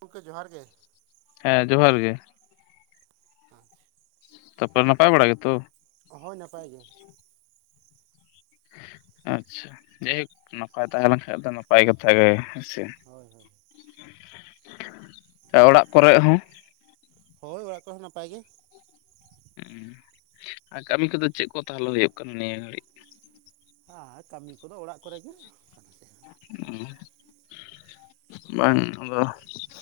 ᱜᱚᱝᱠᱮ ᱡᱚᱦᱟᱨ ᱜᱮ ᱦᱮᱸ ᱡᱚᱦᱟᱨ ᱜᱮ ᱟᱪᱪᱷᱟ ᱛᱟᱯᱚᱨᱮ ᱱᱟᱯᱟᱭ ᱵᱟᱲᱟ ᱜᱮᱛᱚ ᱦᱳᱭ ᱱᱟᱯᱟᱭ ᱜᱮ ᱟᱪᱪᱷᱟ ᱡᱟᱭ ᱦᱳᱠ ᱱᱟᱯᱟᱭ ᱛᱟᱦᱮᱸ ᱞᱮᱱᱠᱷᱟᱡ ᱫᱚ ᱱᱟᱯᱟᱭ ᱠᱟᱛᱷᱟ ᱜᱮ ᱦᱮᱸᱥᱮ ᱦᱳᱭ ᱦᱳᱭ ᱚᱲᱟᱜ ᱠᱚᱨᱮ ᱦᱚᱸ ᱦᱳᱭ ᱚᱲᱟᱜ ᱠᱚᱨᱮ ᱦᱚᱸᱱᱟᱯᱟᱭ ᱜᱮ ᱟᱨ ᱠᱟᱹᱢᱤ ᱠᱚᱫᱚ ᱪᱮᱫ ᱠᱚ ᱛᱟᱦᱞᱮ ᱦᱳᱭᱳᱜ ᱠᱟᱱᱟ ᱱᱤᱭᱟᱹ ᱜᱷᱟᱹᱲᱤᱡ ᱟᱨ ᱠᱟᱹᱢᱤ ᱠᱚᱫᱚ ᱚᱲᱟᱜ ᱠᱚᱨᱮ ᱜᱮ ᱚ ᱵᱟᱝ ᱟᱫᱚ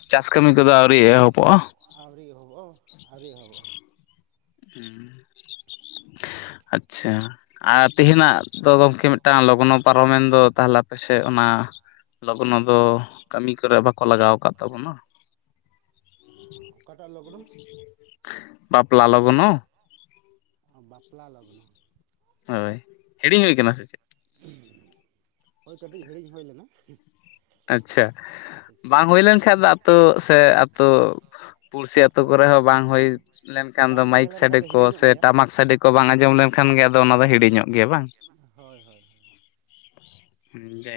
ᱪᱟᱥ ᱠᱟᱹᱢᱤ ᱠᱚᱫᱚ ᱟᱹᱣᱨᱤ ᱮᱦᱚᱵᱚᱜᱼᱟ ᱟᱣᱨᱤ ᱮᱦᱚᱵᱚᱜᱟ ᱟᱣᱨᱤ ᱮᱦᱚᱵᱚᱜᱟ ᱦᱩᱸ ᱟᱪᱪᱷᱟ ᱟᱨ ᱛᱮᱦᱮᱧᱟᱜ ᱫᱚ ᱜᱚᱝᱠᱮ ᱢᱤᱫ ᱴᱟᱝ ᱞᱚᱜᱱᱚ ᱯᱟᱨᱚᱢ ᱮᱱ ᱫᱚ ᱛᱟᱦᱞᱮ ᱟᱯᱮ ᱥᱮᱫ ᱚᱱᱟ ᱞᱚᱜᱱᱚ ᱫᱚ ᱠᱟᱹᱢᱤ ᱠᱚᱨᱮ ᱵᱟᱠᱚ ᱞᱟᱜᱟᱣ ᱟᱠᱟᱫ ᱛᱟᱵᱚᱱᱟ ᱚᱠᱟ ᱴᱟᱜ ᱞᱚᱜᱱᱚ ᱵᱟᱯᱞᱟ ᱞᱚᱜᱱᱚ ᱵᱟᱯᱞᱟ ᱞᱚᱜᱱᱚ ᱦᱳᱭ ᱦᱤᱲᱤᱧ ᱦᱩᱭ ᱟᱠᱟᱱᱟ ᱥᱮ ᱪᱮᱫ ᱦᱳᱭ ᱠᱟᱹᱴᱤᱡ ᱦᱤᱲᱤᱧ ᱦᱳᱭ ᱞᱮᱱᱟ ᱟᱪᱪᱷᱟ ᱵᱟᱝ ᱦᱳᱭ ᱞᱮᱱ ᱠᱷᱟᱡ ᱫᱚ ᱟᱛᱳ ᱥᱮ ᱟᱛᱳ [unintelligible] ᱯᱩᱲᱥᱤ ᱟᱛᱳ ᱚᱱᱟ ᱠᱚᱨᱮ ᱵᱟᱯ ᱦᱚᱸ ᱵᱟᱝ ᱦᱳᱭ ᱞᱮᱱᱠᱷᱟᱱ ᱫᱚ ᱵᱟᱝ ᱛᱟᱦᱮᱸ ᱢᱟᱭᱤᱠ ᱞᱮᱱᱠᱷᱟᱱ ᱥᱟᱸᱰᱮ ᱫᱚ ᱠᱚ ᱦᱤᱲᱤᱧᱚᱜ ᱥᱮ ᱜᱮᱭᱟ ᱴᱟᱢᱟᱠ ᱥᱟᱸᱰᱮ ᱠᱚ ᱠᱚ ᱵᱟᱝ ᱟᱸᱡᱚᱢ ᱞᱮᱱᱠᱷᱟᱱ ᱜᱮ ᱟᱫᱚ ᱚᱱᱟ ᱫᱚ ᱦᱤᱲᱤᱧ ᱚᱜᱼᱟ ᱦᱳᱭ ᱦᱳᱭ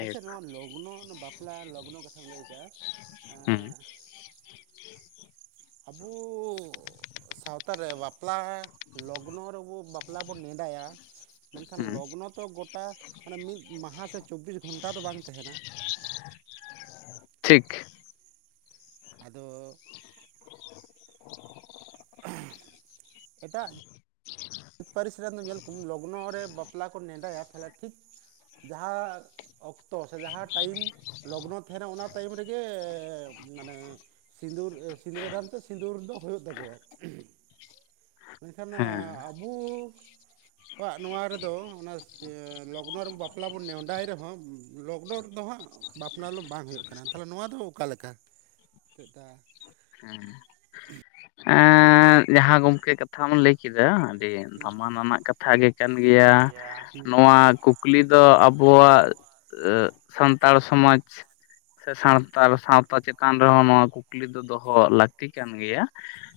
ᱟᱪᱪᱷᱟ ᱱᱚᱣᱟ ᱞᱚᱜᱱᱚ ᱵᱟᱯᱞᱟ [unintelligible] ᱞᱚᱜᱱᱚ ᱠᱟᱛᱷᱟᱢ ᱞᱟᱹᱭ ᱠᱮᱜᱟ ᱦᱩᱸ ᱟᱵᱩᱼ ᱥᱟᱶᱛᱟ ᱨᱮ ᱵᱟᱯᱞᱟ ᱞᱚᱜᱱᱚ ᱨᱮᱵᱚ ᱵᱟᱯᱞᱟ ᱵᱚ ᱱᱮᱰᱟᱭᱟ ᱢᱮᱱᱠᱷᱟᱱ ᱦᱩᱸ ᱞᱚᱜᱱᱚ ᱛᱚ ᱜᱚᱴᱟ ᱢᱟᱱᱮ ᱢᱤᱫ ᱢᱟᱦᱟ ᱥᱮ ᱪᱚᱵᱵᱤᱥ ᱜᱷᱚᱱᱴᱟ ᱫᱚ ᱵᱟᱝ ᱛᱟᱦᱮᱱᱟ ᱴᱷᱤᱠ ᱟᱫᱚ [unintelligible] ᱮᱴᱟᱜ ᱮᱴᱟᱜ ᱯᱟᱹᱨᱤᱥ ᱨᱮᱱ ᱫᱚ ᱧᱮᱞ ᱠᱚᱢ ᱞᱚᱜᱱᱚ ᱨᱮ ᱵᱟᱯᱞᱟ ᱠᱚ ᱱᱮᱰᱟᱭᱼᱟ ᱛᱟᱦᱞᱮ ᱴᱷᱤᱠ ᱡᱟᱸᱦᱟ ᱚᱠᱛᱚ ᱥᱮ ᱡᱟᱸᱦᱟ ᱴᱟᱭᱤᱢ ᱞᱚᱜᱱᱚ ᱛᱟᱦᱮᱱᱟ ᱚᱱᱟ ᱴᱟᱭᱤᱢ ᱨᱮᱜᱮ ᱢᱟᱱᱮ ᱥᱤᱸᱫᱩᱨ ᱥᱤᱸᱫᱨᱟᱹ ᱫᱟᱱ ᱥᱮ ᱥᱤᱸᱫᱩᱨ ᱫᱚ ᱦᱳᱭᱳᱜ ᱛᱟᱠᱚᱣᱟ [unintelligible] ᱢᱮᱱᱠᱷᱟᱱ ᱦᱮᱸ ᱟᱵᱩ ᱟᱵᱚᱣᱟᱜ ᱱᱚᱣᱟ ᱨᱮᱫᱚ ᱚᱱᱟ ᱞᱚᱜᱱᱚ ᱨᱮ ᱵᱟᱯᱞᱟ ᱵᱚᱱ ᱱᱮᱰᱟᱭ ᱨᱮᱦᱚᱸ ᱞᱚᱜᱱᱚ ᱨᱮ ᱫᱚ ᱦᱟᱸᱜ ᱵᱟᱯᱞᱟ ᱫᱚ ᱵᱟᱝ ᱦᱳᱭᱳᱜ ᱠᱟᱱᱟ ᱛᱟᱦᱞᱮ ᱱᱚᱣᱟ ᱫᱚ ᱚᱠᱟᱞᱮ ᱞᱮᱠᱟ [unintelligible] ᱦᱮᱸ ᱡᱟᱦᱟᱸ ᱜᱚᱝᱠᱮ ᱠᱟᱛᱷᱟᱢ ᱞᱟᱹᱭ ᱠᱮᱫ ᱠᱮᱫᱟ ᱟᱹᱰᱤ ᱫᱟᱢᱟᱱᱟᱱᱟᱜ ᱠᱟᱛᱷᱟ ᱜᱮ ᱠᱟᱱ ᱜᱮᱭᱟ ᱱᱚᱣᱟ ᱠᱩᱠ ᱠᱩᱠᱞᱤ ᱫᱚ ᱟᱵᱚᱣᱟᱜ ᱥᱟᱱᱛᱟᱲ ᱥᱚᱢᱟᱡᱽ ᱥᱮ ᱥᱟᱱᱛᱟᱲ ᱥᱟᱶᱛᱟ ᱪᱮᱛᱟᱱ ᱨᱮᱦᱚᱸ ᱱᱚᱣᱟ ᱠᱩᱠᱞᱤ ᱫᱚ ᱫᱚᱦᱚ ᱞᱟᱹᱠᱛᱤ ᱠᱟᱱ ᱜᱮᱭᱟ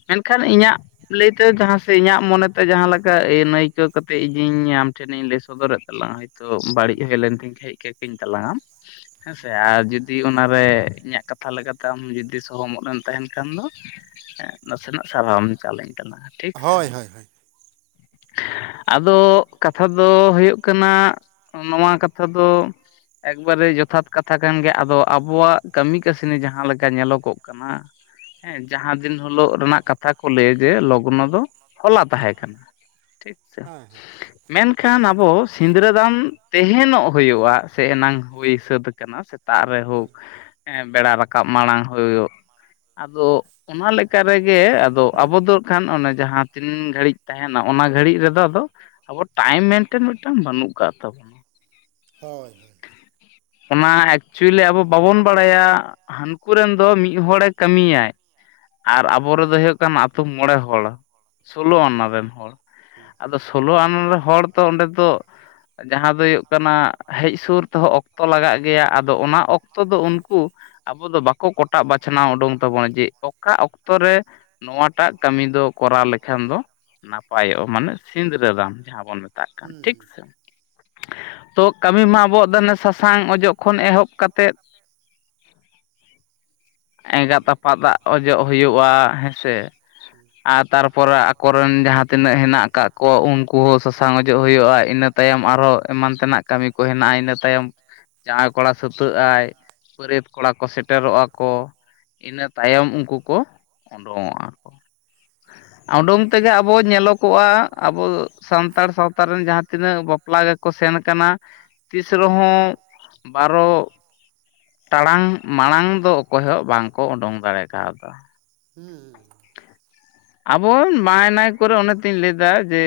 ᱢᱮᱱᱠᱷᱟᱱ ᱤᱧᱟᱹᱜ ᱞᱟᱹᱭᱛᱮ ᱡᱟᱦᱟᱸ ᱥᱮ ᱤᱧᱟᱹᱜ ᱢᱚᱱᱮᱛᱮ ᱡᱟᱦᱟᱸ ᱞᱮᱠᱟ ᱟᱹᱱᱟᱹᱭᱠᱟᱹᱣ ᱠᱟᱛᱮ ᱤᱧᱤᱧ ᱟᱢ ᱴᱷᱮᱱᱤᱧ ᱞᱟᱹᱭ ᱥᱚᱫᱚᱨᱮᱫ ᱛᱟᱞᱟᱝ-ᱟ ᱛᱚ ᱵᱟᱹᱲᱤᱡ ᱦᱩᱭ ᱞᱮᱱ ᱛᱤᱧ ᱠᱷᱟᱡ ᱠᱤᱧ ᱛᱟᱞᱟᱝᱟᱢ ᱦᱮᱸᱥᱮ ᱟᱨ ᱡᱩᱫᱤ ᱚᱱᱟᱨᱮ ᱤᱧᱟᱹᱜ ᱠᱟᱛᱷᱟ ᱞᱮᱠᱟᱛᱮ ᱟᱢ ᱡᱩᱫᱤ ᱥᱚᱦᱚᱢᱚᱜ ᱮᱢ ᱛᱟᱦᱮᱸᱱ ᱠᱷᱟᱱ ᱫᱚ ᱱᱟᱥᱮᱱᱟᱜ ᱥᱟᱨᱦᱟᱣᱢ ᱪᱟᱞ ᱟᱹᱧ ᱛᱟᱞᱟᱝ-ᱟ ᱴᱷᱤᱠ ᱥᱮ ᱦᱳᱭ ᱦᱳᱭ ᱦᱳᱭ [inaudible] ᱟᱫᱚ ᱠᱟᱛᱷᱟ ᱫᱚ ᱦᱳᱭᱳᱜ ᱠᱟᱱᱟ ᱱᱚᱣᱟ ᱠᱟᱛᱷᱟ ᱫᱚ ᱮᱠ ᱵᱟᱨᱮ ᱡᱚᱛᱷᱟᱛ ᱠᱟᱛᱷᱟ ᱠᱟᱱ ᱜᱮᱭᱟ ᱟᱫᱚ ᱟᱵᱚᱣᱟᱜ ᱠᱟᱹᱢᱤ ᱠᱟᱹᱥᱱᱤ ᱡᱟᱸᱦᱟ ᱞᱮᱠᱟ ᱧᱮᱞᱚᱜ ᱜᱚᱜ ᱠᱟᱱᱟ ᱦᱮᱸ ᱡᱟᱦᱟᱸ ᱫᱤᱱ ᱦᱤᱞᱳᱜ ᱨᱮᱱᱟᱜ ᱠᱟᱛᱷᱟ ᱠᱚ ᱞᱟᱹᱭᱟ ᱡᱮ ᱞᱚᱜᱱᱚ ᱫᱚ ᱦᱚᱞᱟ ᱛᱟᱦᱮᱸ ᱠᱟᱱᱟ ᱴᱷᱤᱠ ᱥᱮ ᱦᱮᱸ ᱦᱮᱸ ᱢᱮᱱᱠᱷᱟᱱ ᱟᱵᱚ ᱥᱤᱸᱫᱽᱨᱟᱹᱫᱟᱱ ᱛᱮᱦᱮᱱᱚᱜ ᱦᱩᱭᱩᱜᱼᱟ ᱥᱮ ᱮᱱᱟᱝ ᱦᱩᱭ ᱥᱟᱹᱛ ᱠᱟᱱᱟ ᱥᱮᱛᱟᱜ ᱨᱮ ᱦᱳᱭ ᱦᱮᱸ ᱵᱮᱲᱟ ᱨᱟᱠᱟᱵ ᱢᱟᱲᱟᱝ ᱦᱩᱭᱩᱜ ᱟᱫᱚ ᱚᱱᱟ ᱦᱮᱸ ᱞᱮᱠᱟ ᱨᱮᱜᱮ ᱟᱫᱚ ᱟᱵᱚ ᱫᱚ ᱦᱟᱸᱜ ᱠᱷᱟᱱ ᱚᱱᱮ ᱡᱟᱦᱟᱸ ᱛᱤᱱ ᱜᱷᱟᱹᱲᱤᱡ ᱛᱟᱦᱮᱸᱱᱟ ᱚᱱᱟ ᱜᱷᱟᱹᱲᱤᱡ ᱨᱮᱫᱚ ᱟᱫᱚ ᱟᱵᱚ ᱴᱟᱭᱤᱢ ᱢᱮᱱᱴᱮᱱ ᱢᱤᱫᱴᱟᱱ ᱵᱟᱹᱱᱩᱜ ᱠᱟᱜ ᱛᱟᱵᱚᱱᱟ ᱦᱳᱭ ᱦᱳᱭ ᱚᱱᱟ ᱮᱠᱪᱩᱭᱮᱞᱤ ᱟᱵᱚ ᱵᱟᱵᱚᱱ ᱵᱟᱲᱟᱭᱟ ᱦᱟᱹᱱᱠᱩ ᱨᱮᱱ ᱫᱚ ᱢᱤᱫ ᱦᱚᱲᱮ ᱠᱟᱹᱢᱤᱭᱟᱭ ᱟᱨ ᱟᱵᱚ ᱨᱮᱱᱫᱚ ᱦᱩᱭᱩᱜ ᱠᱟᱱᱟ ᱟᱹᱛᱩᱳ ᱢᱚᱸᱬᱮ ᱦᱚᱲ ᱥᱳᱞᱳ ᱟᱱᱟ ᱦᱮᱸ ᱨᱮᱱ ᱦᱚᱲ ᱟᱫᱚ ᱥᱳᱞᱳ ᱟᱱᱟ ᱨᱮᱱ ᱦᱚᱲ ᱛᱚ ᱚᱸᱰᱮ ᱫᱚ ᱡᱟᱦᱟᱸ ᱫᱚ ᱦᱩᱭᱩᱜ ᱠᱟᱱᱟ ᱦᱮᱡ ᱥᱩᱨ ᱛᱮᱦᱚᱸ ᱚᱠᱛᱚ ᱞᱟᱜᱟᱜ ᱜᱮᱭᱟ ᱟᱫᱚ ᱚᱱᱟ ᱚᱠᱛᱚ ᱫᱚ ᱩᱱᱠᱩ ᱟᱵᱚ ᱫᱚ ᱵᱟᱠᱚ ᱠᱚᱴᱟᱜ ᱵᱟᱪᱷᱱᱟᱣ ᱩᱰᱩᱠ ᱛᱟᱵᱚᱱᱟ ᱡᱮ ᱚᱠᱟ ᱚᱠᱛᱚ ᱨᱮ ᱱᱚᱣᱟᱴᱟᱜ ᱠᱟᱹᱢᱤ ᱫᱚ ᱠᱚᱨᱟᱣ ᱞᱮᱠᱷᱟᱱ ᱫᱚ ᱱᱟᱯᱟᱭᱚᱜᱼᱟ ᱢᱟᱱᱮ ᱥᱤᱸᱫᱽᱨᱟᱹ ᱫᱟᱱ ᱡᱟᱦᱟᱸ ᱵᱚᱱ ᱢᱮᱛᱟᱜ ᱢᱮᱛᱟᱜ ᱠᱟᱱ ᱦᱮᱸ ᱴᱷᱤᱠᱥᱮ ᱛᱚ ᱠᱟᱹᱢᱤ ᱢᱟ ᱟᱵᱚ ᱟᱜ ᱫᱚ ᱱᱳᱣᱟ ᱥᱟᱥᱟᱝ ᱚᱡᱚᱜ ᱠᱷᱚᱱ ᱮᱛᱚᱦᱚᱵ ᱠᱟᱛᱮᱫ ᱮᱸᱜᱟᱛ ᱟᱯᱟᱛ ᱟᱜ ᱚᱡᱚᱜ ᱦᱩᱭᱩᱜᱼᱟ ᱦᱳᱭᱥᱮ ᱦᱮᱸ ᱟᱨ ᱛᱟᱨᱯᱚᱨᱮ ᱠᱚᱨᱮᱱ ᱡᱟᱦᱟᱸ ᱛᱤᱱᱟᱹᱜ ᱦᱮᱱᱟᱜ ᱟᱠᱟᱫ ᱠᱚᱣᱟ ᱩᱱᱠᱩ ᱦᱚᱸ ᱥᱟᱥᱟᱝ ᱚᱡᱚᱜ ᱦᱩᱭᱩᱜᱼᱟ ᱤᱱᱟᱹ ᱛᱟᱭᱚᱢ ᱟᱨᱦᱚᱸ ᱮᱢᱟᱱ ᱛᱮᱱᱟᱜ ᱠᱟᱹᱢᱤ ᱠᱚ ᱦᱮᱱᱟᱜᱼᱟ ᱤᱱᱟᱹ ᱛᱟᱭᱚᱢ ᱡᱟᱢᱟᱸᱭ ᱠᱚᱲᱟ ᱥᱟᱹᱛᱟᱹᱜᱼᱟᱭ ᱵᱟᱹᱨᱭᱟᱹᱛ ᱠᱚᱲᱟ ᱠᱚ ᱥᱮᱴᱮᱨᱚᱜᱼᱟ ᱠᱚ ᱤᱱᱟᱹ ᱛᱟᱭᱚᱢ ᱩᱱᱠᱩ ᱠᱚ ᱳᱰᱩᱝᱚᱜᱼᱟ ᱠᱚ ᱩᱰᱳᱝ ᱛᱮᱜᱮ ᱟᱵᱚ ᱧᱮᱞᱚᱜᱚᱜᱼᱟ ᱟᱵᱚ ᱥᱟᱱᱛᱟᱲ ᱥᱟᱶᱛᱟ ᱨᱮᱱ ᱡᱟᱦᱟᱸ ᱛᱤᱱᱟᱹᱜ ᱵᱟᱯᱞᱟ ᱜᱮᱠᱚ ᱥᱮᱱ ᱠᱟᱱᱟ ᱛᱤᱥ ᱨᱮᱦᱚᱸ ᱵᱟᱨᱚ ᱢᱟᱲᱟᱝ ᱢᱟᱲᱟᱝ ᱫᱚ ᱚᱠᱚᱭ ᱦᱚᱸ ᱵᱟᱝᱠᱚ ᱩᱰᱩᱝ ᱫᱟᱲᱮ ᱠᱟᱣᱫᱟ ᱦᱮᱸ ᱦᱮᱸ ᱟᱵᱚᱨᱮᱱ ᱱᱟᱭ ᱱᱟᱭ ᱠᱚᱨᱮ ᱚᱱᱮ ᱛᱤᱧ ᱞᱟᱹᱭᱫᱟ ᱡᱮ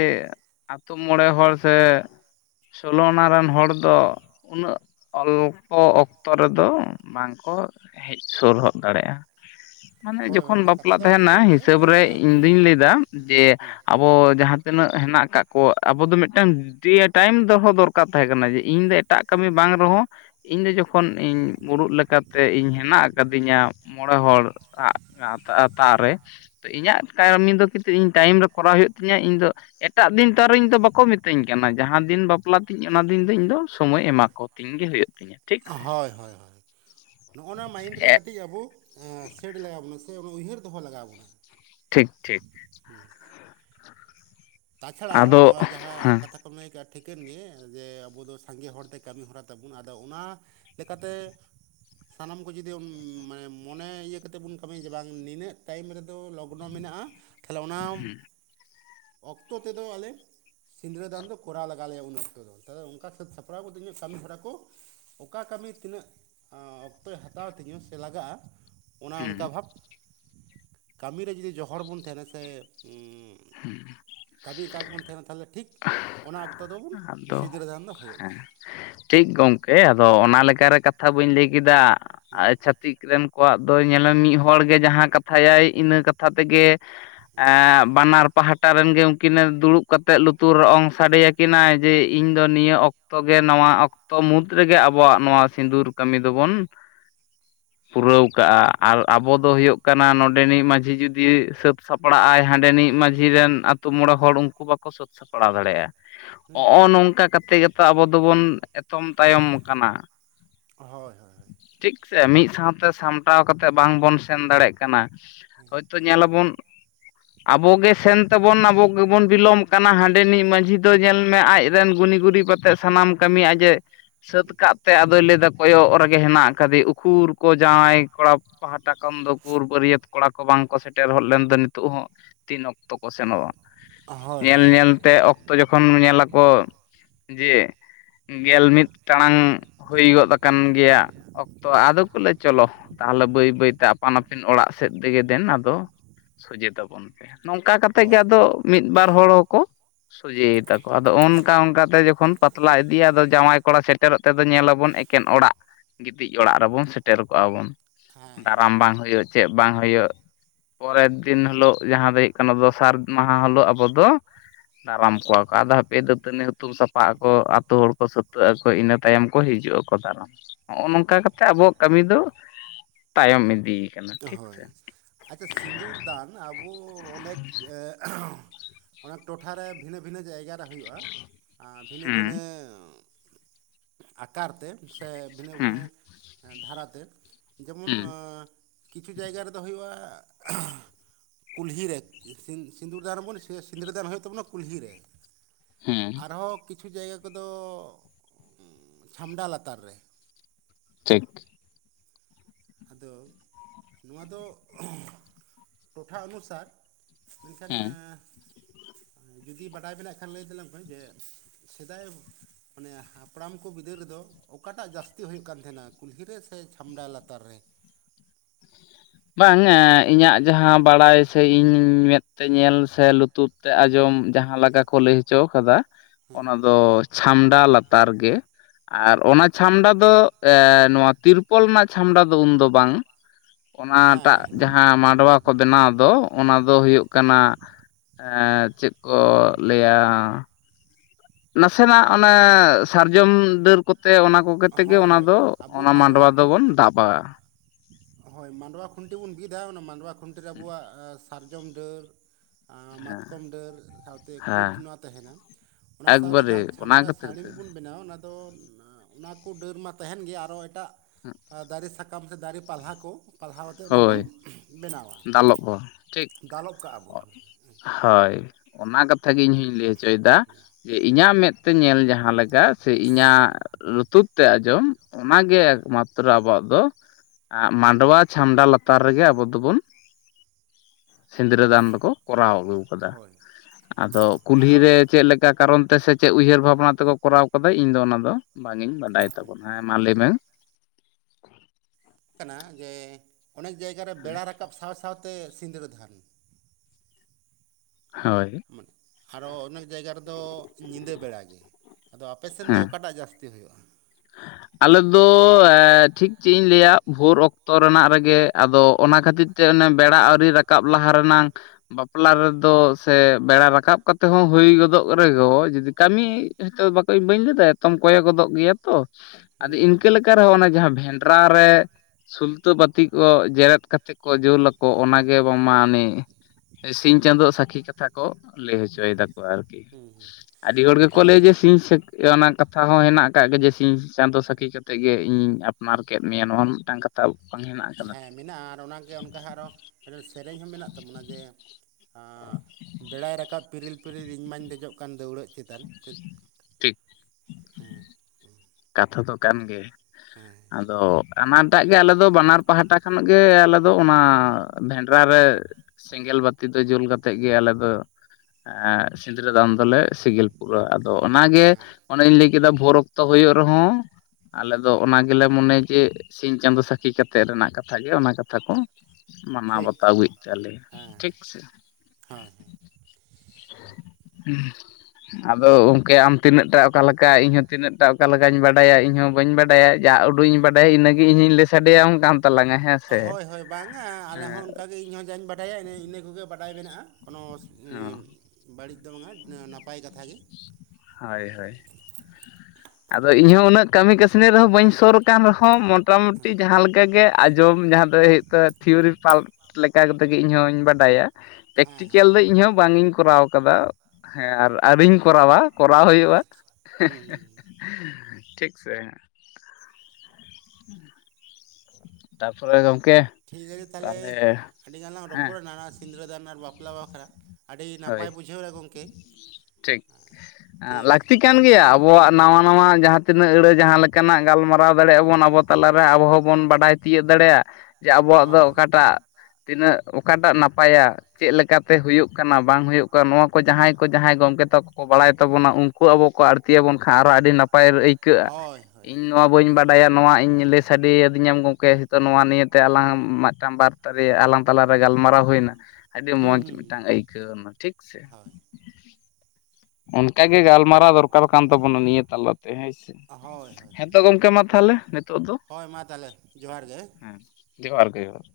ᱟᱹᱛᱳ ᱢᱚᱸᱬᱮ ᱦᱚᱲ ᱥᱮ ᱥᱳᱞᱳᱟᱱᱟ ᱨᱮᱱ ᱦᱚᱲ ᱫᱚ ᱩᱱᱟᱹᱜ ᱚᱞᱯᱚ ᱚᱠᱛᱚ ᱨᱮᱫᱚ ᱵᱟᱝᱠᱚ ᱦᱮᱡ ᱥᱩᱨᱦᱚᱫ ᱫᱟᱲᱮᱭᱟᱜᱼᱟ ᱢᱟᱱᱮ ᱦᱳᱭ ᱡᱚᱠᱷᱚᱱ ᱚᱱᱟ ᱠᱟᱛᱷᱟ ᱵᱟᱯᱞᱟ ᱫᱚ ᱛᱟᱦᱮᱸᱱᱟ ᱴᱷᱤᱠᱟᱹᱱ ᱜᱮᱭᱟ ᱦᱤᱥᱟᱹᱵ ᱨᱮ ᱤᱧ ᱫᱩᱧ ᱞᱟᱹᱭᱫᱟ ᱡᱮ ᱟᱵᱚ ᱡᱟᱦᱟᱸ ᱛᱤᱱᱟᱹᱜ ᱦᱮᱱᱟᱜ ᱟᱠᱟᱫ ᱠᱚ ᱟᱵᱚ ᱫᱚ ᱢᱤᱫᱴᱟᱝ ᱴᱟᱭᱤᱢ ᱫᱚᱦᱚ ᱫᱚᱨᱠᱟᱨ ᱛᱟᱦᱮᱸ ᱠᱟᱱᱟ ᱡᱮ ᱤᱧ ᱫᱚ ᱮᱴᱟᱜ ᱠᱟᱹᱢᱤ ᱵᱟᱝ ᱨᱮᱦᱚᱸ ᱤᱧ ᱫᱚ ᱡᱚᱠᱷᱚᱱ ᱤᱧ ᱢᱩᱲᱩᱫ ᱞᱮᱠᱟᱛᱮ ᱤᱧ ᱦᱮᱱᱟᱜ ᱟᱠᱟᱫᱤᱧᱟ ᱢᱚᱸᱬᱮ ᱦᱚᱲ ᱟᱣᱛᱟ ᱨᱮ ᱤᱧᱟᱹᱜ ᱛᱟᱭᱚᱢ ᱧᱤᱫᱟᱹ ᱠᱤᱱᱛᱩ ᱤᱧ ᱴᱟᱭᱤᱢ ᱨᱮ ᱠᱚᱨᱟᱣ ᱦᱩᱭᱩᱜ ᱛᱤᱧᱟᱹ ᱤᱧ ᱫᱚ ᱮᱴᱟᱜ ᱫᱤᱱ ᱛᱚ ᱟᱨ ᱤᱧ ᱫᱚ ᱵᱟᱠᱚ ᱢᱤᱛᱟᱹᱧ ᱠᱟᱱᱟ ᱡᱟᱦᱟᱸ ᱫᱤᱱ ᱵᱟᱯᱞᱟ ᱛᱤᱧ ᱚᱱᱟ ᱫᱤᱱ ᱫᱚ ᱤᱧ ᱫᱚ ᱥᱚᱢᱚᱭ ᱮᱢᱟ ᱠᱚ ᱛᱤ ᱤᱧ ᱜᱮ ᱦᱩᱭᱩᱜ ᱛᱤᱧᱟ᱾ ᱦᱳᱭ ᱦᱳᱭ ᱦᱳᱭ ᱱᱚᱜᱼᱱᱟ ᱢᱟᱭᱤᱱᱰ ᱨᱮ ᱠᱟᱹᱴᱤᱡ ᱟᱵᱚ ᱮᱸ ᱥᱮᱴ ᱞᱟᱜᱟᱣᱵᱚᱱᱟ ᱥᱮ ᱩᱭᱦᱟᱹᱨ ᱫᱚᱦᱚ ᱞᱟᱜᱟᱣ ᱵᱚᱱᱟ᱾ ᱴᱷᱤᱠ ᱴᱷᱤᱠ ᱦᱩᱸ ᱛᱟᱪᱷᱟᱲᱟ ᱟᱫᱚ ᱱᱚᱣᱟ ᱡᱟᱦᱟᱸ ᱦᱮᱸ ᱠᱟᱛᱷᱟ ᱞᱟᱹᱭ ᱠᱮᱜᱼᱟ ᱴᱷᱤᱠᱟᱹᱱ ᱜᱮ ᱡᱮ ᱟᱵᱚ ᱫᱚ ᱥᱟᱸᱜᱮ ᱦᱚᱲᱛᱮ ᱠᱟᱹᱢᱤ ᱦᱚᱨᱟ ᱛᱟᱵᱚᱱ ᱟᱫᱚ ᱚᱱᱟ ᱞᱮᱠᱟᱛᱮ ᱥᱟᱱᱟᱢ ᱠᱚ ᱡᱩᱫᱤ ᱩᱱ ᱢᱟᱱᱮ ᱢᱚᱱᱮ ᱤᱭᱟᱹ ᱠᱟᱛᱮᱜ ᱵᱚᱱ ᱠᱟᱹᱢᱤᱭᱟ ᱡᱮ ᱵᱟᱝ ᱱᱤᱱᱟᱹᱜ ᱴᱟᱭᱤᱢ ᱨᱮᱫᱚ ᱫᱚ ᱞᱚᱜᱱᱚ ᱢᱮᱱᱟᱜᱼᱟ, ᱛᱟᱦᱞᱮ ᱚᱱᱟ ᱦᱮᱸ ᱚᱠᱛᱚ ᱛᱮᱫᱚ ᱟᱞᱮ ᱥᱤᱸᱫᱽᱨᱟᱹ ᱫᱟᱱ ᱫᱚ ᱠᱚᱨᱟᱣ ᱞᱟᱜᱟᱣ ᱞᱮᱭᱟ ᱩᱱ ᱚᱠᱛᱚ ᱫᱚ ᱛᱟᱦᱞᱮ ᱚᱝᱠᱟ ᱥᱟᱹᱛ ᱥᱟᱯᱲᱟᱣ ᱠᱟᱫᱟᱹᱧ ᱠᱟᱹᱢᱤᱦᱚᱨᱟ ᱠᱚ ᱚᱠᱟ ᱠᱟᱹᱢᱤ ᱛᱤᱱᱟᱹᱜ ᱚᱠᱛᱚᱭ ᱦᱟᱛᱟᱣ ᱛᱤᱧᱟᱹ ᱥᱮ ᱞᱟᱜᱟᱜᱼᱟ᱾ ᱚᱱᱟ ᱦᱮᱸ ᱚᱱᱠᱟ ᱵᱷᱟᱵᱽ ᱠᱟᱹᱢᱤᱨᱮ ᱡᱩᱫᱤ ᱡᱚᱦᱚᱲ ᱵᱚᱱ ᱛᱟᱦᱮᱱᱟ ᱥᱮ [inaudible] ᱠᱟᱹᱢᱤ ᱠᱟᱡ ᱵᱚᱱ ᱛᱟᱦᱮᱱᱟ ᱛᱟᱦᱞᱮ ᱴᱷᱤᱠ ᱚᱱᱟ ᱚᱠᱛᱚ ᱫᱚᱵᱚᱱ ᱟᱫᱚ ᱥᱤᱸᱤᱫᱨᱟᱹ ᱫᱟᱱ ᱫᱚ ᱦᱩᱭᱩᱜ ᱜᱮᱭᱟ᱾ ᱦᱮᱸ ᱴᱷᱤᱠ ᱜᱚᱝᱠᱮ ᱟᱫᱚ ᱚᱱᱟᱞᱠᱟᱨᱮ ᱠᱟᱛᱷᱟ ᱵᱟᱹᱧ ᱞᱟᱹᱭ ᱠᱮᱫᱟ ᱦᱮᱸ ᱪᱷᱟᱛᱤᱠ ᱨᱮᱱ ᱠᱚᱣᱟᱜ ᱫᱚ ᱧᱮᱞᱮ ᱢᱤᱫ ᱦᱚᱲ ᱜᱮ ᱡᱟᱦᱟᱸ ᱠᱟᱛᱷᱟᱭᱟᱭ ᱤᱱᱟᱹ ᱠᱟᱛᱷ ᱛᱷᱟ ᱛᱮᱜᱮ ᱮᱸ ᱵᱟᱱᱟᱨ ᱯᱟᱦᱴᱟ ᱨᱮᱱ ᱜᱮ ᱩᱝᱠᱤᱱᱮ ᱫᱩᱲᱩᱵ ᱠᱟᱛᱮᱜ ᱞᱩᱛᱩᱨ ᱚᱝ ᱥᱟᱰᱮᱭᱟᱠᱤᱱᱟᱭ ᱡᱮ ᱤᱧ ᱫᱚ ᱱᱤᱭᱟᱹ ᱚᱠ ᱛᱚ ᱜᱮ ᱱᱚᱣᱟ ᱚᱠᱛᱚ ᱢᱩᱫᱽ ᱨᱮᱜᱮ ᱟᱵᱚᱣᱟᱜ ᱱᱚᱣᱟ ᱥᱤᱸᱫᱩᱨ ᱠᱟᱹᱢᱤ ᱫᱚᱵᱚᱱ ᱯᱩᱨᱟᱹᱣ ᱠᱟᱜᱼᱟ, ᱟᱨ ᱟᱵᱚ ᱫᱚ ᱦᱩᱭᱩᱜ ᱠᱟᱱᱟ ᱱᱚᱸᱰᱮᱱᱤᱡ ᱢᱟᱺᱡᱷᱤ ᱡᱩᱫᱤ ᱥᱟᱹᱛ ᱥᱟᱯᱲᱟᱜᱼᱟᱭ ᱦᱟᱸᱰᱮᱱᱤᱡ ᱢᱟᱺᱡ ᱡᱷᱤ ᱨᱮᱱ ᱟᱹᱛᱩ ᱢᱚᱬᱮ ᱦᱚᱲ ᱩᱝᱠᱩ ᱵᱟᱠᱚ ᱥᱟᱹᱛ ᱥᱟᱯᱲᱟᱣ ᱫᱟᱲᱮᱭᱟᱜᱼᱟ ᱦᱮᱸ ᱦᱮᱸ ᱦᱚᱜᱼᱚ ᱦᱮᱸ ᱱᱚᱝᱠᱟ ᱠᱟᱛᱮ ᱜᱮ ᱛᱟ ᱟᱵᱚ ᱫᱚᱵᱚᱱ ᱮᱛᱚᱢ ᱛᱟᱭᱚᱢ ᱠᱟᱱᱟ᱾ ᱦᱳᱭ ᱦᱳᱭ ᱦᱳᱭ ᱴᱷᱤᱠᱥᱮ ᱢᱤᱫ ᱥᱟᱶᱛᱮ ᱥᱟᱢᱴᱟᱣ ᱠᱟᱛᱮᱜ ᱵᱟᱝᱵᱚᱱ ᱥᱮᱱ ᱫᱟᱲᱮᱜ ᱠᱟᱱᱟ᱾ ᱦᱚᱭ ᱛᱚ ᱧᱮᱞᱟᱵᱚᱱ ᱟᱵᱚᱜ ᱜᱮ ᱥᱮᱱ ᱛᱮᱵᱚᱱ ᱟᱵᱚ ᱜᱮᱵᱚᱱ ᱵᱤᱞᱚᱢ ᱠᱟᱱᱟ ᱦᱟᱸᱰᱮᱱᱤᱡ ᱢᱟᱺᱡᱷᱤ ᱫᱚ ᱧᱮᱞ ᱢᱮ ᱟᱡ ᱨᱮᱱ ᱜᱩᱱᱤᱜᱩᱨᱤ ᱯᱟᱛ ᱛᱮᱜ ᱥᱟᱱᱟᱢ ᱠᱟᱹᱢᱤ ᱟᱡ ᱡᱮ ᱥᱟᱹᱛ ᱠᱟᱜ ᱛᱮ ᱟᱫᱚᱭ ᱞᱟᱹᱭᱫᱟ ᱠᱚᱭᱚᱜ ᱨᱮᱜᱮ ᱦᱮᱱᱟᱜ ᱠᱟᱫᱮ ᱩᱠᱩᱨ ᱠᱚ ᱡᱟᱶᱟᱭ ᱠᱚᱲᱟ ᱯᱟᱦᱴᱟ ᱠᱷᱚᱱ ᱫᱚ ᱩᱜᱩᱨ ᱵᱟᱹᱨᱭᱟᱹᱛ ᱠᱚᱲᱟ ᱠᱚ ᱵᱟᱝ ᱠᱚ ᱥᱮᱴᱮᱨ ᱦᱚᱫ ᱞᱮᱱ ᱫᱚ ᱱᱤᱛᱚᱜ ᱦᱚᱸ ᱛᱤᱱ ᱚᱠ ᱛᱚ ᱠᱚ ᱥᱮᱱᱚᱜᱼᱟ ᱦᱳᱭ ᱧᱮᱞ ᱧᱮᱞᱛᱮ ᱦᱮᱸ ᱦᱮᱸ ᱚᱠᱛᱚ ᱡᱚᱠᱷᱚᱱ ᱧᱮᱞᱟᱠᱚ ᱡᱮ ᱜᱮᱞ ᱢᱤᱫ ᱴᱟᱲᱟᱝ ᱦᱩᱭ ᱜᱚᱫ ᱟᱠᱟᱱ ᱜᱮᱭᱟ ᱚᱠᱛᱚ ᱟᱫᱚ ᱠᱚ ᱞᱟᱹᱭᱟ ᱪᱚᱞᱚ᱾ ᱛᱟᱦᱚᱞᱮ ᱵᱟᱹᱭ ᱵᱟᱹᱭᱛᱮ ᱟᱯᱟᱱ ᱟᱹᱯᱤᱱ ᱚᱲᱟᱜ ᱥᱮᱫ ᱛᱮᱜᱮ ᱫᱮᱱ ᱟᱫᱚ ᱥᱚᱡᱷᱮ ᱛᱟᱵᱚᱱ ᱯᱮ᱾ ᱱᱚᱝᱠᱟ ᱦᱳᱭ ᱦᱳᱭ ᱠᱟᱛᱮᱜ ᱜᱮ ᱦᱳᱭ ᱦᱳᱭ ᱟᱫᱚ ᱢᱤᱫ ᱵᱟᱨ ᱦᱚᱲ ᱦᱚᱸᱠᱚ᱾ ᱥᱚᱡᱷᱮᱭ ᱛᱟᱠᱚ ᱟᱫᱚ ᱚᱱᱠᱟ ᱚᱝᱠᱟᱛᱮ ᱡᱚᱠᱷᱚᱱ ᱯᱟᱛᱞᱟ ᱤᱫᱤᱭᱟ ᱟᱫᱚ ᱡᱟᱶᱟᱭ ᱠᱚᱲᱟ ᱥᱮᱴᱮᱨᱚᱜ ᱛᱮᱫᱚ ᱧᱮᱞᱟᱵᱚᱱ ᱮᱠ ᱠᱮᱱ ᱚᱲᱟᱜ ᱜᱤᱛᱤᱡ ᱚᱲᱟᱜ ᱨᱮᱵᱚᱱ ᱥᱮᱴᱮᱨ ᱠᱚᱜᱼᱟ ᱵᱚᱱ᱾ ᱦᱮᱸ ᱦᱮᱸ ᱫᱟᱨᱟᱢ ᱵᱟᱝ ᱦᱩᱭᱩᱜ ᱪᱮᱜ ᱵᱟᱝ ᱦᱩᱭᱩᱜ ᱯᱚᱨᱮᱨ ᱫᱤᱱ ᱦᱳᱞᱳᱜ ᱡᱟᱦᱟᱸ ᱫᱚ ᱠᱟᱱᱟ ᱫᱚᱥᱟᱨ ᱢᱟᱦᱟ ᱦᱳᱞᱳᱜ ᱟᱵᱚ ᱫᱚ ᱫᱟᱨᱟᱢ ᱠᱚᱣᱟ ᱠᱚ ᱟᱫᱚ ᱦᱟᱯᱮ ᱫᱟᱹᱛᱟᱹᱱᱤ ᱦᱩᱛᱩᱢ ᱥᱟᱯᱷᱟᱜ ᱟᱠᱚ ᱟᱛᱳ ᱦᱚᱲ ᱠᱚ ᱥᱟᱹᱛᱟᱹᱜ ᱟᱠᱚ ᱤᱱᱟᱹ ᱛᱟᱭᱚᱢ ᱠᱚ ᱦᱤᱡᱩᱜ ᱟᱠᱚ᱾ ᱠᱚ ᱫᱟᱨᱟᱢ ᱦᱚᱜᱼᱚ ᱱᱚᱝᱠᱟ ᱠᱟᱛᱮ ᱟᱵᱚᱣᱟᱜ ᱠᱟᱹᱢᱤ ᱫᱚ ᱛᱟᱭᱚᱢ ᱤᱫᱤ ᱠᱟᱱᱟ ᱴᱷᱤᱠ ᱥᱮ ᱦᱳᱭ ᱟᱪᱪᱷᱟ ᱥᱤᱸᱫᱩᱨ ᱫᱟᱱ ᱟᱵᱚ ᱚᱱᱮᱠ ᱮ ᱚᱱᱮᱠ ᱴᱚᱴᱷᱟᱨᱮ ᱵᱷᱤᱱᱟᱹ ᱵᱷᱤᱱᱟᱹ ᱡᱟᱭᱜᱟᱨᱮ ᱦᱩᱭᱩᱜᱼᱟ, ᱟᱸ ᱵᱷᱤᱱᱟᱹ ᱦᱮᱸ ᱵᱷᱤᱱᱟᱹ ᱟᱠᱟᱨ ᱛᱮ ᱥᱮ ᱵᱷᱤᱱᱟᱹ ᱦᱮᱸ ᱵᱷᱤᱱᱟᱹ ᱫᱷᱟᱨᱟᱛᱮ ᱡᱮᱢᱚᱱ ᱦᱮᱸ ᱮᱸ ᱠᱤᱪᱷᱩ ᱡᱟᱭᱜᱟ ᱨᱮᱫᱚ ᱦᱩᱭᱩᱜᱼᱟ ᱠᱩᱞᱦᱤ ᱨᱮ ᱥᱤᱸ ᱥᱤᱸᱫᱩᱨ ᱫᱟᱱᱟᱵᱚᱱ ᱥᱮ ᱥᱤᱸᱤᱫᱨᱟᱹᱫᱟᱱ ᱦᱩᱭᱳᱜ ᱛᱟᱵᱚᱱᱟ ᱠᱩᱞᱦᱤᱨᱮ᱾ ᱦᱮᱸ ᱟᱨᱦᱚᱸ ᱠᱤᱪᱷᱩ ᱡᱟᱭᱜᱟ ᱠᱚᱫᱚ ᱩᱸ ᱪᱷᱟᱢᱰᱟ ᱞᱟᱛᱟᱨ ᱨᱮ᱾ ᱴᱷᱤᱠ ᱟᱫᱚ ᱱᱚᱣᱟ ᱫᱚ ᱴᱚᱴᱷᱟ ᱚᱱᱩᱥᱟᱨ ᱢᱮᱱᱠᱷᱟᱱ ᱦᱮᱸ ᱡᱩᱫᱤ ᱵᱟᱰᱟᱭ ᱢᱮᱱᱟᱜ ᱠᱷᱟᱱ ᱞᱟᱹᱭ ᱫᱟᱞᱟᱝ ᱠᱷᱟᱱ ᱡᱮ ᱥᱮᱫᱟᱭ ᱢᱟᱱᱮ ᱦᱟᱯᱲᱟᱢ ᱠᱚ ᱵᱤᱫᱟᱹᱞ ᱨᱮᱫᱚ ᱚᱠᱟᱴᱟᱜ ᱡᱟᱹᱥᱛᱤ ᱦᱩᱭᱩᱜ ᱠᱟᱱ ᱛᱟᱦᱮᱱᱟ ᱠᱩᱞᱦᱤᱨ ᱨᱮ ᱥᱮ ᱪᱷᱟᱢᱰᱟ ᱞᱟᱛ ᱞᱟᱛᱟᱨ ᱨᱮ ᱵᱟᱝ ᱤᱧᱟᱹᱜ ᱡᱟᱦᱟᱸ ᱵᱟᱲᱟᱭ ᱥᱮ ᱤᱧ ᱢᱮᱫ ᱛᱮ ᱧᱮᱞ ᱥᱮ ᱞᱩᱛᱩᱨ ᱛᱮ ᱟᱸᱡᱚᱢ ᱡᱟᱦᱟᱸ ᱞᱮᱠᱟ ᱠᱚ ᱞᱟᱹᱭ ᱦᱚᱪᱚ ᱠᱟᱫᱟ ᱦᱮᱸ ᱚᱱᱟ ᱫᱚ ᱪᱷᱟᱢᱰᱟ ᱞᱟᱛᱟᱨ ᱜᱮ ᱟᱨ ᱚᱱᱟ ᱪᱷᱟᱢᱰᱟ ᱫᱚ ᱱᱚᱣᱟ ᱛᱤᱨᱯᱚᱞ ᱨᱮᱱᱟᱜ ᱪᱷᱟᱢᱰᱟ ᱫᱚ ᱩᱱᱫᱚ ᱵᱟᱝ ᱦᱮᱸ ᱚᱱᱟᱴᱟᱜ ᱦᱮᱸ ᱡᱟᱦᱟᱸ ᱢᱟᱰᱚᱣᱟ ᱠᱚ ᱵᱮᱱᱟᱣ ᱫᱚ ᱚᱱᱟ ᱫᱚ ᱦᱩᱭᱩᱜ ᱠᱟᱱᱟ ᱪᱮᱫ ᱠᱚ ᱞᱟᱹᱭᱟ ᱱᱟᱥᱮᱱᱟᱜ ᱚᱱᱮ ᱥᱟᱨᱡᱚᱢ ᱰᱟᱹᱨ ᱠᱚᱛᱮ ᱚᱱᱟ ᱠᱚᱜᱮ ᱛᱮᱜᱮ ᱦᱳᱭ ᱚᱱᱟ ᱦᱳᱭ ᱫᱚ ᱟᱵᱚ ᱚᱱᱟ ᱢᱟᱰᱣᱟ ᱠᱷᱚᱱ ᱫᱚᱵᱚᱱ ᱫᱟᱵᱟᱼᱟ ᱦᱳᱭ ᱢᱟᱰᱣᱟ ᱠᱷᱩᱱᱴᱤ ᱵᱤᱱ ᱵᱤᱫ ᱟ ᱚᱱᱟ ᱢᱟᱰᱣᱟ ᱠᱷᱩᱱᱴᱤ ᱨᱮ ᱟᱵᱚᱣᱟᱜ ᱥᱟᱨᱡᱚᱢ ᱰᱟᱹᱨ ᱦᱮᱸ ᱢᱟᱛᱠᱚᱢ ᱰᱟᱹᱨ ᱥᱟᱶᱛᱮ ᱠᱩᱛ ᱦᱮᱸ ᱱᱚᱣᱟ ᱛᱟᱦᱮᱱᱟ ᱚᱱᱟ ᱥᱟᱶᱛᱮ ᱮᱠᱵᱟᱨᱮ ᱡᱟᱦᱟᱸ ᱚᱱᱟ ᱪᱷᱟᱢᱰᱟ ᱠᱷᱟᱹᱛᱤᱨ ᱥᱟᱹᱲᱤᱢ ᱛᱮ ᱵᱩᱱ ᱵᱮᱱᱟ ᱚᱱᱟ ᱫᱚ ᱚᱱᱟ ᱠᱚ ᱰᱟᱹᱨ ᱢᱟ ᱛᱟᱦᱮᱱ ᱜᱮᱭᱟ ᱟᱨᱚ ᱮᱴᱟᱜ ᱫᱟᱨᱮ ᱥᱟ ᱠᱟᱢ ᱥᱮ ᱫᱟᱨᱮ ᱯᱟᱞᱦᱟ ᱠᱚ ᱯᱟᱞᱦᱟ ᱟᱛᱮ ᱚᱱᱟ ᱵᱚᱱ ᱦᱳᱭ ᱵᱮᱱᱟᱣᱟ ᱫᱟᱞᱚᱵ ᱵᱚ ᱴᱷᱤᱠ ᱫᱟᱞᱚᱵ ᱠᱟᱜᱼᱟ ᱵᱚᱱ ᱦᱳᱭ ᱦᱳᱭ ᱚᱱᱟ ᱠᱟᱛᱷᱟ ᱜᱮ ᱤᱧ ᱦᱚᱧ ᱞᱟᱹᱭ ᱦᱚᱪᱚᱭᱮᱫᱟ ᱡᱮ ᱤᱧᱟᱹᱜ ᱢᱮᱫ ᱛᱮ ᱧᱮᱞ ᱡᱟᱦᱟᱸ ᱞᱮᱠᱟ ᱥᱮ ᱤᱧᱟᱹᱜ ᱞᱩᱛᱩᱨ ᱛᱮ ᱟᱸᱡᱚᱢ ᱚᱱᱟᱜᱮ ᱮᱠᱢᱟᱛᱨᱚ ᱟᱵᱚᱣᱟᱜ ᱫᱚ ᱢᱟᱰᱣᱟ ᱪᱷᱟᱢᱰᱟ ᱞᱟᱛᱟᱨ ᱨᱮᱜᱮ ᱟᱵᱚ ᱫᱚᱵᱚᱱ ᱥᱤᱸᱫᱽᱨᱟᱹᱫᱟᱱ ᱫᱚᱠᱚ ᱠᱚᱨᱟᱣ ᱟᱹᱜᱩ ᱠᱟᱫᱟ ᱦᱳᱭ ᱟᱫᱚ ᱠᱩᱞᱦᱤ ᱟᱨᱦᱚᱸ ᱨᱮ ᱪᱮᱫ ᱞᱮᱠᱟ ᱪᱮᱫᱠᱟ ᱠᱟᱨᱚᱱ ᱛᱮ ᱥᱮ ᱪᱮᱫ ᱩᱭᱦᱟᱹᱨ ᱵᱷᱟᱵᱽᱱᱟ ᱛᱮᱠᱚ ᱠᱚᱨᱟᱣ ᱠᱟᱫᱟ ᱤᱧ ᱫᱚ ᱚᱱᱟ ᱫᱚ ᱵᱟᱝ ᱤᱧ ᱵᱟᱰᱟᱭ ᱛᱟᱵᱚᱱᱟ ᱢᱟ ᱞᱟᱹᱭ ᱢᱮ ᱠᱟᱱᱟ ᱡᱮ ᱚᱱᱮᱠ ᱡᱟᱭᱜᱟ ᱨᱮ ᱵᱮᱲᱟ ᱨᱟᱠᱟᱵ ᱥᱟᱶ ᱥᱟᱶᱛᱮ ᱥᱤᱸᱫᱽᱨᱟᱹᱫᱟᱱ ᱦᱳᱭ ᱢᱟᱱᱮ ᱟᱨᱚ ᱚᱱᱮᱠ ᱡᱟᱭᱜᱟ ᱨᱮᱫᱚ ᱧᱤᱫᱟᱹ ᱵᱮᱲᱟ ᱜᱮ ᱟᱫᱚ ᱟᱯᱮᱥᱮᱱ ᱫᱚ ᱚᱠᱟᱴᱟᱜ ᱡᱟᱹᱥᱛᱤ ᱦᱩᱭᱩᱜᱼᱟ ᱟᱞᱮᱫᱚ ᱴᱷᱤᱠ ᱪᱮᱜ ᱤᱧ ᱞᱟᱹᱭ ᱟ ᱵᱷᱳᱨ ᱚᱠᱛᱚ ᱨᱮᱱᱟᱜ ᱨᱮᱜᱮ ᱟᱫᱚ ᱚᱱᱟ ᱠᱷᱟᱹᱛᱤᱨ ᱛᱮ ᱚᱱᱮ ᱵᱮᱲᱟ ᱟᱹᱣᱨᱤ ᱨᱟᱠᱟᱵ ᱞᱟᱦᱟ ᱨᱮᱱᱟᱝ ᱵᱟᱯᱞᱟ ᱨᱮᱫᱚ ᱥᱮ ᱵᱮᱲᱟ ᱨᱟᱠᱟᱵ ᱠᱟᱛᱮ ᱦᱚᱸ ᱦᱩᱭ ᱜᱚᱫᱚᱜ ᱨᱮᱦᱚᱸ ᱡᱩᱫᱤ ᱠᱟᱹᱢᱤ ᱵᱟᱠᱚ ᱵᱟᱹᱧ ᱞᱟᱹᱭᱫᱟ ᱮᱛᱚᱢ ᱠᱚᱸᱭᱮ ᱜᱚᱫᱚᱜ ᱜᱮᱭᱟ ᱛᱚ ᱟᱫᱚ ᱦᱩᱸ ᱦᱩᱸ ᱤᱱᱠᱟᱹ ᱞᱮ ᱠᱟᱨᱮ ᱟᱨᱚ ᱚᱱᱮ ᱡᱟᱦᱟᱸ ᱵᱷᱮᱱᱰᱨᱟ ᱨᱮ ᱥᱩᱞᱛᱟᱹ ᱵᱟᱹᱛᱤ ᱠᱚ ᱡᱮᱨᱮᱫ ᱠᱟᱛᱮ ᱠᱚ ᱡᱩᱞ ᱟᱠᱚ ᱚᱱᱟ ᱜᱮ ᱵᱟᱝᱢᱟ ᱩᱱᱤ ᱥᱤᱧ ᱪᱟᱸᱫᱳ ᱟᱜ ᱥᱟᱹᱠᱷᱤ ᱠᱟᱛᱷᱟ ᱠᱚ ᱞᱟᱹᱭ ᱦᱚᱪᱚᱭ ᱫᱟᱠᱚ ᱟᱨᱠᱤ ᱦᱩᱸ ᱦᱩᱸ ᱟᱹᱰᱤ ᱦᱚᱲ ᱠᱟᱛᱷᱟ ᱜᱮᱠᱚ ᱫᱚ ᱞᱟᱹᱭᱟ ᱡᱮ ᱴᱷᱤᱠ ᱥᱤᱧ ᱚᱱᱟ ᱠᱟᱛᱷᱟ ᱦᱚᱸ ᱦᱮᱱᱟᱜ ᱠᱟᱜ ᱜᱮ ᱡᱮ ᱥᱤᱧ ᱪᱟᱸᱫᱚ ᱥᱟᱹᱠᱷᱤ ᱠᱟᱛᱮᱜ ᱜᱮ ᱤᱧᱤᱧ ᱟᱯᱱᱟᱨ ᱠᱮᱫ ᱢᱮᱭᱟ ᱱᱚᱣᱟ ᱢᱤᱫᱴᱟᱝ ᱠᱟᱛᱷᱟ [unintelligible] ᱦᱮᱱᱟᱜᱼᱟ ᱦᱮᱸ ᱢᱮᱱᱟᱜᱼᱟ ᱟᱨ ᱚᱱᱟᱜᱮ ᱚᱱᱠᱟ ᱟᱨᱚ ᱥᱮᱨᱮᱧ ᱦᱚᱸ ᱢᱮᱱᱟᱜ ᱛᱟᱵᱚᱱᱟ ᱡᱮ ᱵᱮᱲᱟᱭ ᱨᱟᱠᱟᱵ ᱯᱤᱨᱤᱞ ᱯᱮᱨᱤᱞ ᱤᱧ ᱢᱟᱧ ᱫᱮᱡᱚᱜ ᱠᱟᱱ ᱫᱟᱹᱣᱲᱟᱹ ᱪᱮᱛᱟᱱ ᱦᱮᱸ ᱴᱷᱤᱠ ᱠᱟᱛᱷᱟ ᱫᱚ ᱠᱟᱱ ᱜᱮ ᱦᱮᱸ ᱟᱫᱚ ᱚᱱᱟ ᱴᱟᱜ ᱜᱮ ᱟᱞᱮᱫᱚ ᱵᱟᱱᱟᱨ ᱯᱟᱦᱴᱟ ᱠᱷᱱᱟᱜ ᱜᱮ ᱟᱞᱮᱫᱚ ᱚᱱᱟ ᱵᱷᱮᱱᱰᱨᱟ ᱨᱮ ᱥᱮᱸᱜᱮᱞ ᱵᱟᱹᱛᱤ ᱫᱚ ᱡᱩᱞ ᱠᱟᱛᱮᱜ ᱜᱮ ᱟᱞᱮ ᱫᱚ ᱥᱤᱸᱫᱽᱨᱟᱹᱫᱟᱱ ᱫᱚᱞᱮ ᱯᱩᱨᱟᱹ ᱟᱫᱚ ᱚᱱᱟᱜᱮ ᱦᱮᱸ ᱚᱱᱮᱧ ᱞᱟᱹᱭ ᱠᱮᱫᱟ ᱵᱷᱳᱨ ᱚᱠᱛᱚ ᱦᱩᱭᱩᱜ ᱨᱮᱦᱚᱸ ᱟᱞᱮ ᱫᱚ ᱚᱱᱟᱜᱮ ᱜᱮᱞᱮ ᱢᱚᱱᱮᱭᱟ ᱡᱮ ᱥᱤᱧ ᱪᱟᱸᱫᱳ ᱥᱟᱹᱠᱷᱤ ᱠᱟᱛᱮᱜ ᱨᱮᱱᱟᱜ ᱠᱟᱛᱷᱟ ᱜᱮ ᱚᱱᱟ ᱠᱟᱛᱷᱟ ᱠᱚ ᱢᱟᱱᱟᱣ ᱴᱷᱤᱠ ᱵᱟᱛᱟᱣ ᱴᱷᱤᱠ ᱟᱜᱩᱭᱮᱫ ᱛᱟᱞᱮᱭᱟ ᱦᱮᱸ ᱦᱮᱸ ᱴᱷᱤᱠ ᱥᱮ ᱦᱳᱭ ᱦᱳᱭ ᱦᱩᱸ ᱟᱫᱚ ᱜᱚᱢᱠᱮ ᱟᱢ ᱛᱤᱱᱟᱹᱜᱴᱟ ᱚᱠᱟ ᱞᱮᱠᱟ ᱤᱧ ᱦᱚᱸ ᱛᱤᱱᱟᱹᱜᱴᱟ ᱚᱠᱟ ᱞᱮᱠᱟᱧ ᱵᱟᱰᱟᱭᱟ ᱤᱧᱦᱚᱸ ᱵᱟᱹᱧ ᱵᱟᱰᱟᱭᱟ ᱡᱟ ᱩᱰᱩᱧ ᱵᱟᱰᱟᱭ ᱟ ᱤᱱᱟᱹᱜᱮ ᱤᱧᱦᱚᱧ ᱞᱟᱹᱭ ᱥᱟᱰᱮᱭᱟᱢ ᱠᱟᱱ ᱛᱟᱞᱟᱝᱟ ᱦᱮᱸ ᱥᱮ ᱦᱳᱭ ᱦᱳᱭ ᱵᱟᱝᱟ ᱟᱞᱮ ᱦᱚᱸ ᱦᱮᱸ ᱚᱱᱠᱟᱜ ᱜᱮ ᱤᱧᱦᱚᱸ ᱡᱟᱧ ᱵᱟᱰᱟᱭᱟ ᱤᱱᱟᱹ ᱠᱚᱜᱮ ᱵᱟᱰᱟᱭ ᱢᱮᱱᱟᱜ-ᱟ ᱠᱚᱱᱚ ᱵᱟᱹᱲᱤᱡ ᱫᱚ ᱵᱟᱝᱟ ᱱᱟᱯᱟᱭ ᱠᱟᱛᱷᱟ ᱜᱮ ᱦᱳᱭ ᱦᱳᱭ ᱟᱫᱚ ᱤᱧᱦᱚᱸ ᱩᱱᱟᱹᱜ ᱠᱟᱹᱢᱤ ᱠᱟᱹᱥᱱᱤ ᱨᱮᱦᱚᱸ ᱵᱟᱹᱧ ᱥᱩᱨ ᱠᱟᱱ ᱨᱮᱦᱚᱸ ᱢᱚᱴᱟᱢᱩᱴᱤ ᱡᱟᱦᱟᱸ ᱞᱮᱠᱟ ᱜᱮ ᱟᱸᱡᱚᱢ ᱡᱟᱦᱟᱸ ᱫᱚ ᱦᱩᱭᱩᱜ ᱛᱟᱸᱦᱮᱫ ᱛᱷᱤᱭᱳᱨᱤᱠᱮᱞ ᱞᱮᱠᱟ ᱛᱮᱜᱮ ᱤᱧᱦᱚᱸᱧ ᱵᱟᱰᱟᱭᱟ ᱦᱮᱸ ᱦᱮᱸ ᱯᱮᱠᱴᱤᱠᱮᱞ ᱫᱚ ᱤᱧᱦᱚᱸ ᱵᱟᱝ ᱤᱧ ᱠᱚᱨᱟᱣ ᱠᱟᱫᱟ ᱦᱮᱸ ᱟᱨ ᱟᱹᱨᱤᱧ ᱠᱚᱨᱟᱣᱟ ᱠᱚᱨᱟᱣ ᱦᱩᱭᱩᱜᱼᱟ ᱟᱪᱪᱷᱟ ᱦᱩᱸ ᱦᱩᱸ ᱴᱷᱤᱠ ᱥᱮ ᱛᱟᱨᱯᱚᱨᱮ ᱜᱚᱝᱠᱮ ᱴᱷᱤᱠ ᱜᱟᱪᱷᱮ ᱛᱟᱦᱚᱞᱮ ᱟᱹᱰᱤᱜᱟᱱ ᱞᱟᱝ ᱨᱚᱯᱚᱲ ᱱᱟ ᱥᱤᱸᱝᱨᱟᱹ ᱫᱟᱱᱟ ᱵᱟᱯᱞᱟ ᱵᱟᱠᱷᱨᱟ ᱟᱹᱰᱤ ᱦᱳᱭ ᱱᱟᱯᱟᱭ ᱵᱩᱡᱷᱟᱹᱣ ᱮᱱᱟ ᱜᱚᱢᱠᱮ ᱴᱷᱤᱠ ᱦᱮᱸ ᱴᱷᱤᱠ ᱞᱟᱹᱠᱛᱤ ᱢᱟ ᱠᱟᱱ ᱜᱮᱭᱟ ᱮᱱᱠᱷᱟᱱ ᱟᱵᱚᱣᱟᱜ ᱱᱟᱣᱟ ᱱᱚᱣᱟ ᱢᱟ ᱡᱟᱦᱟᱸ ᱛᱤᱱᱟᱹᱜ ᱟᱹᱲᱟᱹ ᱡᱟᱦᱟᱸ ᱞᱮᱠᱟᱱᱟᱜ ᱜᱟᱞᱢᱟᱨᱟᱣ ᱫᱟᱲᱮᱭᱟᱜ-ᱟ ᱵᱚᱱ ᱟᱵᱚ ᱛᱟᱞᱟᱨᱮ ᱟᱵᱚ ᱦᱚᱸᱵᱚᱱ ᱵᱟᱰᱟᱭ ᱛᱤᱭᱟᱹᱜ ᱫᱟᱲᱮᱭᱟᱜ ᱡᱮ ᱟᱵᱚᱣᱟᱜ ᱫᱚ ᱦᱳᱭ ᱚᱠᱟᱴᱟᱜ ᱛᱤᱱᱟᱹᱜ ᱚᱠᱟᱴᱟᱜ ᱱᱟᱯᱟᱭᱟ ᱪᱮᱫ ᱞᱮᱠᱟᱛᱮ ᱦᱩᱭᱩᱜ ᱠᱟᱱᱟ ᱵᱟᱝ ᱦᱩᱭᱩᱜ ᱠᱟᱱ ᱱᱚᱣᱟ ᱠᱚ ᱡᱟᱦᱟᱸᱭ ᱠᱚ ᱡᱟᱦᱟᱸᱭ ᱜᱚᱢᱠᱮ ᱛᱟᱠᱚ ᱵᱟᱲᱟᱭ ᱛᱟᱵᱚᱱᱟ ᱩᱱᱠᱩ ᱟᱵᱚ ᱠᱚ ᱟᱹᱲ ᱛᱤᱭᱟᱵᱚᱱ ᱠᱷᱟᱱ ᱟᱨᱚ ᱟᱹᱰᱤ ᱱᱟᱯᱟᱭ ᱟᱹᱭᱠᱟᱹᱜ-ᱟ ᱦᱳᱭ ᱦᱳᱭ ᱦᱳᱭ ᱤᱧ ᱱᱚᱣᱟ ᱵᱟᱹᱧ ᱦᱳᱭ ᱵᱟᱰᱟᱭᱟ ᱱᱚᱣᱟ ᱤᱧ ᱦᱳᱭ ᱞᱟᱹ ᱥᱟᱰᱤ ᱟᱹᱫᱤᱧᱟᱢ ᱜᱚᱢᱠᱮ ᱦᱤᱛᱳ ᱱᱚᱣᱟ ᱱᱤᱭᱟᱹ ᱮᱛᱮ ᱟᱞᱟᱝ ᱢᱤᱫᱴᱟᱝ ᱵᱟᱛ ᱟᱨᱮ ᱟᱞᱟᱝ ᱛᱟᱞᱟᱨᱮ ᱜᱟᱞᱢᱟᱨᱟᱣ ᱦᱩᱭᱱᱟ ᱟᱹᱰᱤ ᱦᱩᱸ ᱢᱚᱸᱡ ᱦᱩᱸ ᱦᱩᱸ ᱢᱤᱫᱴᱟᱝ ᱟᱹᱭᱠᱟᱹᱣ ᱮᱱᱟ ᱴᱷᱤᱠ ᱥᱮ᱾ ᱦᱳᱭ ᱚᱱᱠᱟ ᱜᱮ ᱜᱟᱞᱢᱟᱨᱟᱣ ᱫᱚᱨᱠᱟᱨ ᱠᱟᱱ ᱛᱟᱵᱚᱱᱟ ᱱᱤᱭᱟᱹ ᱛᱟᱞᱟᱛ ᱦᱮᱸᱥᱮ ᱦᱳᱭ ᱦᱳᱭ ᱦᱮᱸᱛᱚ ᱜᱚᱝᱠᱮ ᱢᱟ ᱛᱷᱟᱞᱮ ᱱᱤᱛᱚᱜ ᱫᱚ ᱦᱳᱭ ᱢᱟ ᱛᱟᱦᱚᱞᱮ ᱡᱚᱦᱟᱨ ᱜᱮ ᱦᱮᱸ ᱾ ᱡᱚᱦᱟᱨ ᱜᱮ ᱡᱚᱦᱟᱨ ᱾